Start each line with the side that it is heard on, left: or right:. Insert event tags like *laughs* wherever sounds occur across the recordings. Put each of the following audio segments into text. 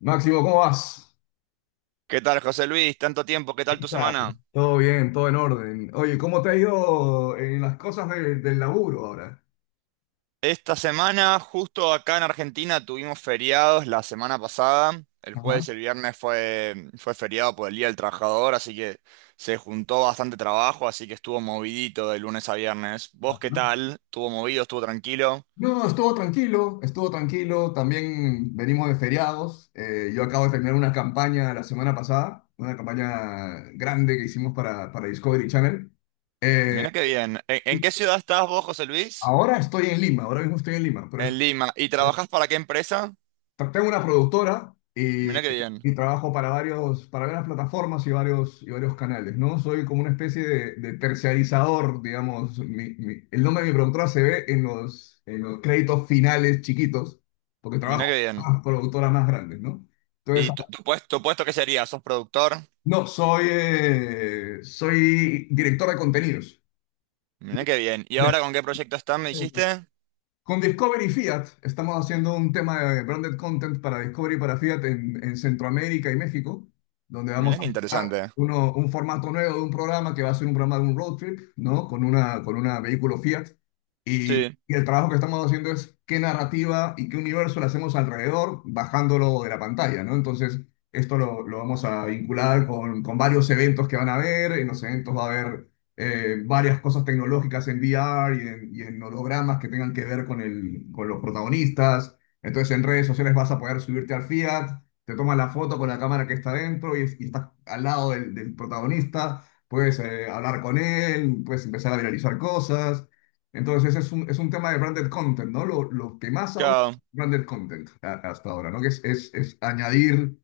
left: Máximo, ¿cómo vas?
right: ¿Qué tal, José Luis? Tanto tiempo, ¿qué tal
left: ¿Qué
right: tu
left: tal?
right: semana?
left: Todo bien, todo en orden. Oye, ¿cómo te ha ido en las cosas del laburo ahora?
right: Esta semana, justo acá en Argentina, tuvimos feriados la semana pasada. El
left: Ajá.
right: jueves y el viernes fue feriado por el Día del Trabajador, así que se juntó bastante trabajo, así que estuvo movidito de lunes a viernes. ¿Vos qué
left: ¿No?
right: tal? ¿Estuvo movido? ¿Estuvo tranquilo?
left: No, estuvo tranquilo, estuvo tranquilo. También venimos de feriados. Yo acabo de terminar una campaña la semana pasada, una campaña grande que hicimos para Discovery Channel. Eh,
right: Mirá qué bien. ¿En qué ciudad estás vos, José Luis?
left: ahora estoy en Lima, ahora mismo estoy en Lima, pero
right: En Lima. ¿Y trabajás para qué empresa?
left: tengo una productora y,
right: Mirá qué bien.
left: y trabajo para varios, para varias plataformas y varios canales, ¿no? Soy como una especie de terciarizador, digamos. El nombre de mi productora se ve en los créditos finales chiquitos, porque
right: Mirá qué
left: trabajo
right: bien.
left: con las productoras más grandes, ¿no? Entonces,
right: ¿Y tu puesto, tu puesto qué sería? ¿Sos productor?
left: no, soy, soy director de contenidos.
right: Mirá qué bien. ¿Y ahora con qué proyecto estás, me dijiste?
left: Con Discovery Fiat estamos haciendo un tema de branded content para Discovery y para Fiat en Centroamérica y México, donde vamos
right: Mira
left: a
right: qué
left: mezclar
right: interesante.
left: un formato nuevo de un programa que va a ser un programa de un road trip, ¿no? Con una vehículo Fiat. Y,
right: Sí,
left: y el trabajo que estamos haciendo es qué narrativa y qué universo le hacemos alrededor, bajándolo de la pantalla, ¿no? Entonces, esto lo vamos a vincular con varios eventos que van a haber. En los eventos va a haber varias cosas tecnológicas en VR y en hologramas que tengan que ver con con los protagonistas. Entonces, en redes sociales vas a poder subirte al Fiat, te tomas la foto con la cámara que está dentro y estás al lado del, del protagonista, puedes hablar con él, puedes empezar a viralizar cosas. Entonces es un tema de branded content, ¿no? Lo que más ahora
right: claro.
left: es branded content hasta ahora, ¿no? Que es añadir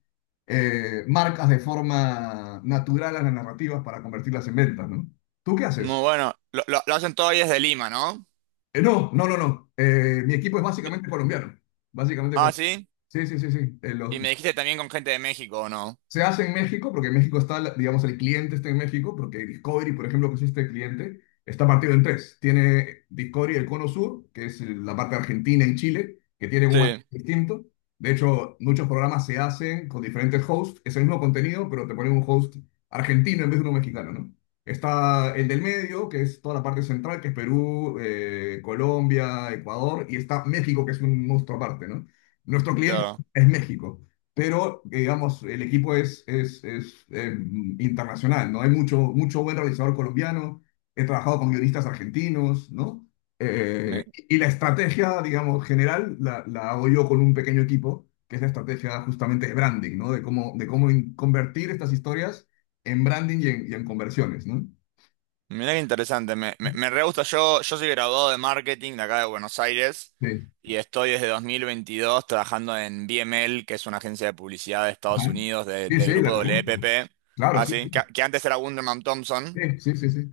left: marcas de forma natural a las narrativas para convertirlas en ventas, ¿no? ¿Tú qué haces?
right: Muy bueno. Lo hacen todo ahí desde Lima, ¿no?
left: No, no, no, no. Mi equipo es
right: Bi-
left: básicamente colombiano. Básicamente
right: Ah,
left: colombiano.
right: sí.
left: Sí, sí, sí, sí.
right: Y me dijiste también con gente de México, ¿o no?
left: Se hace en México porque en México está, digamos, el cliente está en México porque Discovery, por ejemplo, que es este cliente, está partido en tres. Tiene Discovery el Cono Sur, que es la parte argentina y Chile, que tienen un
right: Sí,
left: marco distinto. De hecho, muchos programas se hacen con diferentes hosts, es el mismo contenido, pero te ponen un host argentino en vez de uno mexicano, ¿no? Está el del medio, que es toda la parte central, que es Perú, Colombia, Ecuador, y está México, que es un monstruo aparte, ¿no? Nuestro cliente
right: claro.
left: es México, pero digamos, el equipo es internacional, ¿no? Hay mucho, mucho buen realizador colombiano, he trabajado con guionistas argentinos, ¿no?
right: Mi-
left: Y la estrategia, digamos, general la hago yo con un pequeño equipo, que es la estrategia justamente de branding, ¿no? De cómo convertir estas historias en branding y en conversiones, ¿no?
right: Mira qué interesante. Me re gusta. Yo soy graduado de marketing de acá de Buenos Aires
left: Sí.
right: y estoy desde 2022 trabajando en BML, que es una agencia de publicidad de Estados
left: Ajá.
right: Unidos de,
left: Sí,
right: de
left: sí, la
right: grupo
left: conozco.
right: WPP.
left: Claro,
right: Ah,
left: sí,
right: sí, que antes era Wunderman Thompson.
left: sí, sí, sí, sí. Sí.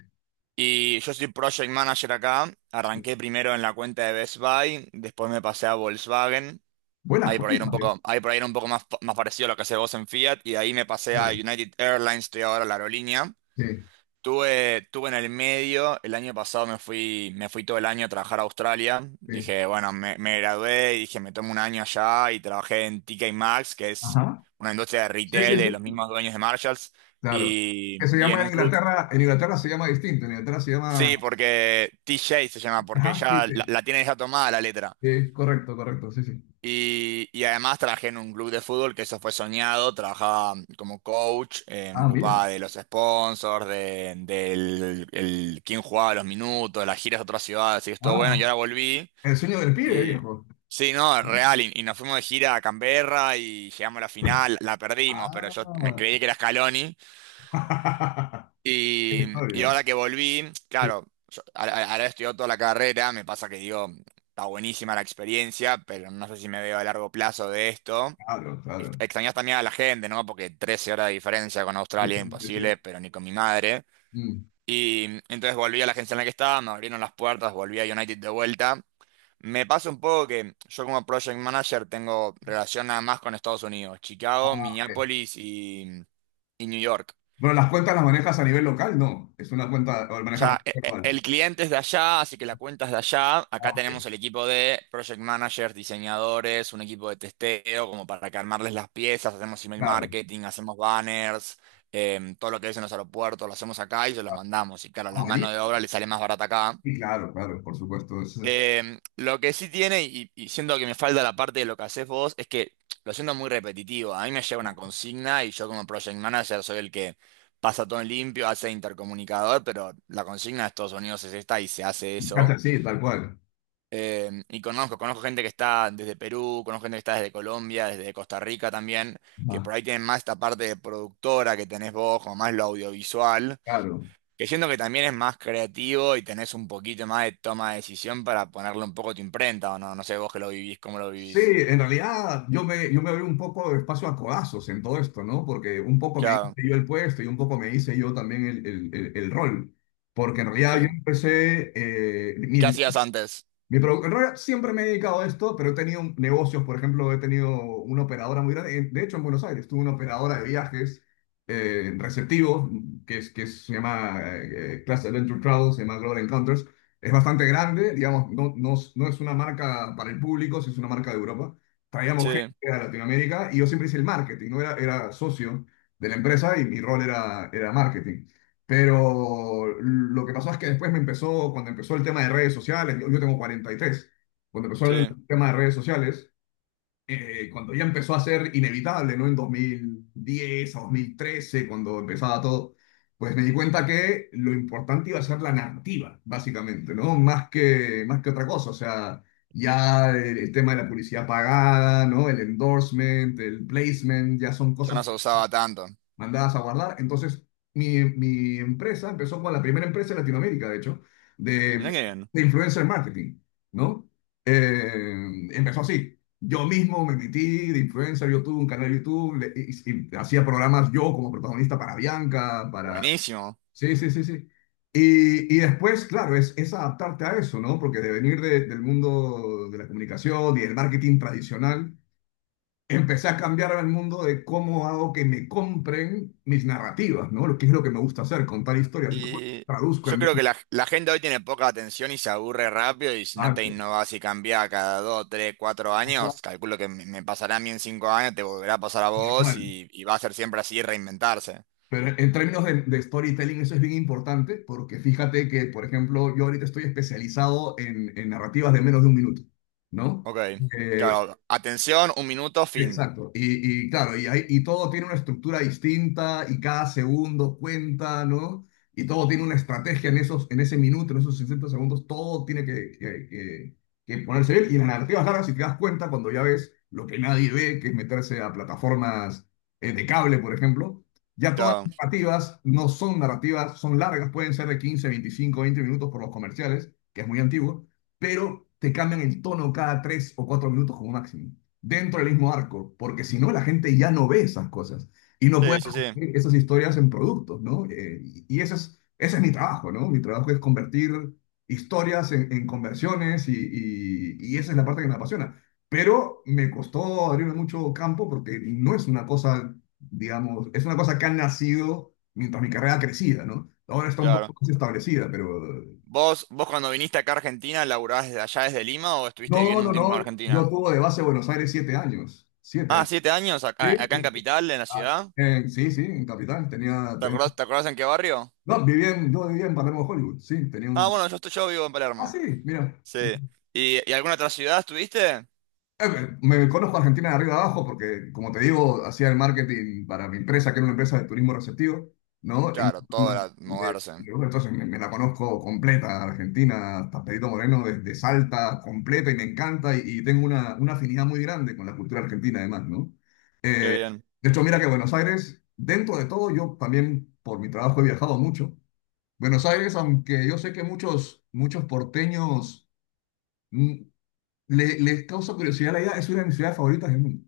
right: Y yo soy Project Manager acá.
left: Sí.
right: Arranqué primero en la cuenta de Best Buy, después me pasé a Volkswagen.
left: Buenas,
right: Ahí por ahí era un
left: cuéntame.
right: poco, ahí por ahí era un poco más, más parecido a lo que hace vos en Fiat. Y de ahí me pasé a
left: Claro,
right: United Airlines, estoy ahora en la aerolínea.
left: sí,
right: Tuve en el medio, el año pasado me fui todo el año a trabajar a Australia.
left: sí.
right: Dije, bueno, me gradué y dije, me tomo un año allá y trabajé en TK Maxx, que es
left: Ajá.
right: una industria de
left: Sí,
right: retail
left: sí,
right: de los
left: sí.
right: mismos dueños de Marshalls.
left: Claro. Que se
right: Y en
left: llama
right: un club.
left: En Inglaterra se llama distinto, en Inglaterra se llama
right: Sí, porque T J se llama, porque
left: Humpty
right: ya la,
left: Day.
right: la tiene ya tomada la letra.
left: Sí, correcto, correcto, sí, sí.
right: Y además trabajé en un club de fútbol que eso fue soñado, trabajaba como coach, me
left: Ah, mira.
right: ocupaba de los sponsors, de, del el, quién jugaba los minutos, las giras a otras ciudades, y estuvo bueno,
left: Ah,
right: y ahora volví.
left: el sueño del pibe,
right: Y
left: viejo.
right: sí, no, es real, y nos fuimos de gira a Canberra y llegamos a la final, la perdimos, pero
left: Ah.
right: yo me creí que era Scaloni.
left: *laughs* Qué
right: Y, y
left: historia.
right: ahora que volví,
left: Sí,
right: claro, yo ahora he estudiado toda la carrera, me pasa que digo, está buenísima la experiencia, pero no sé si me veo a largo plazo de esto.
left: claro, claro.
right: Extrañas también a la gente, ¿no? Porque 13 horas de diferencia con
left: Sí,
right: Australia,
left: sí, sí, sí.
right: imposible, pero ni con mi madre.
left: Mm.
right: Y entonces volví a la agencia en la que estaba, me abrieron las puertas, volví a United de vuelta. Me pasa un poco que yo como project manager tengo relación nada más con Estados Unidos, Chicago,
left: Ah, ok.
right: Minneapolis y New York.
left: Pero las cuentas las manejas a nivel local, no. Es una cuenta, o
right: O
left: manejas la
right: sea,
left: cuenta global.
right: el cliente es de allá, así que la cuenta es de allá.
left: Ah,
right: Acá tenemos
left: ok.
right: el equipo de project managers, diseñadores, un equipo de testeo, como para que armarles las piezas, hacemos email
left: Claro.
right: marketing, hacemos banners, todo lo que es en los aeropuertos, lo hacemos acá y se los mandamos. Y claro,
left: Ah,
right: la
left: buenísimo.
right: mano de obra le sale más barata acá.
left: Sí, claro, claro, por supuesto. Eso es
right: Lo que sí tiene, y siento que me falta la parte de lo que haces vos, es que lo siento muy repetitivo. A mí me llega una consigna y yo como project manager soy el que pasa todo en limpio, hace intercomunicador, pero la consigna de Estados Unidos es esta y se hace
left: casi
right: eso.
left: así, tal cual.
right: Y conozco gente que está desde Perú, conozco gente que está desde Colombia, desde Costa Rica también, que
left: Ah,
right: por ahí tienen más esta parte de productora que tenés vos, como más lo audiovisual.
left: claro.
right: Que siento que también es más creativo y tenés un poquito más de toma de decisión para ponerle un poco tu imprenta o no. No sé vos que lo vivís, cómo lo
left: Sí,
right: vivís.
left: en realidad yo me abrí un poco de espacio a codazos en todo esto, ¿no? Porque un poco me
right: Claro,
left: hice yo el puesto y un poco me hice yo también el, el rol. Porque en realidad yo
right: sí.
left: empecé,
right: ¿Qué hacías antes?
left: en realidad siempre me he dedicado a esto, pero he tenido negocios, por ejemplo, he tenido una operadora muy grande, de hecho en Buenos Aires, tuve una operadora de viajes receptivos, se llama Class Adventure Travel, se llama Global Encounters, es bastante grande, digamos, no, no, no es una marca para el público, sí es una marca de Europa, traíamos gente
right: Sí,
left: a Latinoamérica y yo siempre hice el marketing, no era, era socio de la empresa y mi rol era, era marketing. Pero lo que pasó es que después me empezó, cuando empezó el tema de redes sociales, yo tengo 43. Cuando empezó el
right: sí.
left: tema de redes sociales, cuando ya empezó a ser inevitable, ¿no? En 2010 a 2013, cuando empezaba todo, pues me di cuenta que lo importante iba a ser la narrativa, básicamente, ¿no? Más que otra cosa, o sea, ya el tema de la publicidad pagada, ¿no? El endorsement, el placement, ya son
right: Yo
left: cosas
right: no se usaba tanto.
left: mandadas a guardar. Entonces, mi empresa empezó como la primera empresa en Latinoamérica, de hecho,
right: Mirá
left: de,
right: qué bien.
left: de influencer marketing, ¿no? Empezó así. Yo mismo me metí de influencer, yo tuve un canal de YouTube y hacía programas yo como protagonista para Bianca, para...
right: Buenísimo.
left: Sí, sí, sí, sí. Y después, claro, es adaptarte a eso, ¿no? Porque de venir del mundo de la comunicación y el marketing tradicional, empecé a cambiar el mundo de cómo hago que me compren mis narrativas, ¿no? Lo que es lo que me gusta hacer, contar historias y cómo las
right: Y
left: traduzco
right: yo
left: en vez.
right: creo que la gente hoy tiene poca atención y se aburre rápido y si no te
left: Exacto.
right: innovás y cambiás cada dos, tres, cuatro
left: Manual.
right: años, calculo que me pasará a mí en 5 años, te volverá a pasar a vos y va a ser siempre así reinventarse.
left: Pero en términos de storytelling eso es bien importante porque fíjate que, por ejemplo, yo ahorita estoy especializado en narrativas de menos de un minuto, ¿no?
right: Ok.
left: Eh,
right: Claro, atención, un minuto, fin.
left: exacto. Y claro, y todo tiene una estructura distinta y cada segundo cuenta, ¿no? Y todo tiene una estrategia en esos, en ese minuto, en esos 60 segundos, todo tiene que ponerse bien. Y en las narrativas largas, si te das cuenta, cuando ya ves lo que nadie ve, que es meterse a plataformas de cable, por ejemplo, ya todas
right: Claro.
left: las narrativas no son narrativas, son largas, pueden ser de 15 25 20 minutos por los comerciales, que es muy antiguo, pero te cambian el tono cada 3 o 4 minutos como máximo dentro del mismo arco, porque si no la gente ya no ve esas cosas y no puede
right: Sí, sí, sí,
left: convertir esas historias en productos, ¿no? Y ese es mi trabajo, ¿no? Mi trabajo es convertir historias en conversiones y esa es la parte que me apasiona. Pero me costó abrirme mucho campo porque no es una cosa, digamos, es una cosa que ha nacido mientras mi carrera ha crecido, ¿no? Ahora está un
right: claro.
left: poco más establecida, pero...
right: ¿Vos cuando viniste acá a Argentina, ¿laburabas desde allá desde Lima o estuviste
left: No,
right: viviendo
left: no,
right: un tiempo
left: no,
right: en
left: yo
right: Argentina?
left: tuve de base Buenos Aires 7 años, siete
right: Ah,
left: años.
right: 7 años
left: Sí,
right: acá, acá en Capital, en la
left: Ah,
right: ciudad.
left: en- sí, sí, en Capital tenía,
right: ¿Te
left: tenía...
right: acordás, te acordás en qué barrio?
left: No, vivía en, yo vivía en Palermo Hollywood, sí, tenía
right: Ah,
left: un...
right: bueno, yo estoy, yo vivo en
left: Ah,
right: Palermo.
left: sí, mira. Sí.
right: Sí. ¿Y alguna otra ciudad estuviste?
left: Eh, conozco a Argentina de arriba abajo porque, como te digo, hacía el marketing para mi empresa, que era una empresa de turismo receptivo, ¿no?
right: Claro, todo era moverse.
left: Entonces me la conozco completa, Argentina, hasta Perito Moreno, desde Salta, completa, y me encanta, y tengo una afinidad muy grande con la cultura argentina, además, ¿no?
right: Qué bien,
left: De hecho, mira que Buenos Aires, dentro de todo, yo también por mi trabajo he viajado mucho. Buenos Aires, aunque yo sé que muchos, muchos porteños mm, les causa curiosidad la idea, es una de mis ciudades favoritas del mundo,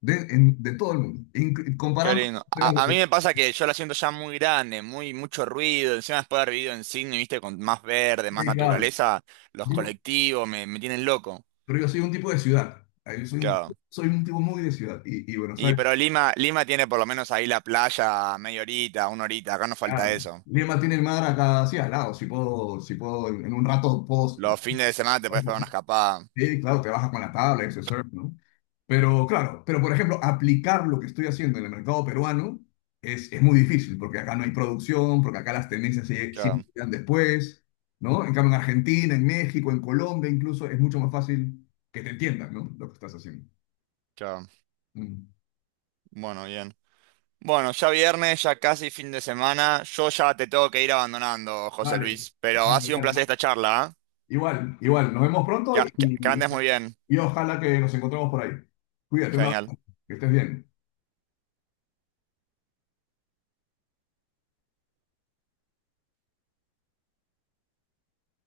left: de todo el mundo.
right: qué
left: Comparando con
right: lindo. A,
left: ciudades
right: a mí
left: de...
right: me pasa que yo la siento ya muy grande, muy, mucho ruido. Encima después de haber vivido en Sydney, viste, con más verde, más
left: claro,
right: naturaleza, los
left: digo,
right: colectivos me tienen loco.
left: pero yo soy un tipo de ciudad. Ah, yo
right: Claro.
left: soy un tipo muy de ciudad. Y Buenos
right: Y
left: Aires,
right: pero Lima tiene por lo menos ahí la playa media horita, una horita, acá no falta
left: claro.
right: eso.
left: Lima tiene el mar acá así al lado. Si puedo, si puedo, en un rato puedo...
right: Los fines de semana te puedes pegar una escapada.
left: Sí, claro, te baja con la tabla, ese surf, ¿no? Pero claro, pero por ejemplo, aplicar lo que estoy haciendo en el mercado peruano es muy difícil, porque acá no hay producción, porque acá las tendencias
right: Claro,
left: siempre llegan después, ¿no? En cambio, en Argentina, en México, en Colombia incluso, es mucho más fácil que te entiendan, ¿no? Lo que estás haciendo.
right: claro.
left: Mm.
right: Bueno, bien. Bueno, ya viernes, ya casi fin de semana. Yo ya te tengo que ir abandonando, José
left: Vale,
right: Luis. Pero ha
left: vale,
right: sido un
left: dale.
right: placer
left: No.
right: esta charla, ¿ah?
left: Igual, igual, nos vemos pronto y,
right: Que
left: y
right: andes muy bien.
left: y ojalá que nos encontremos por ahí. Cuídate, un
right: Genial.
left: abrazo, que estés bien.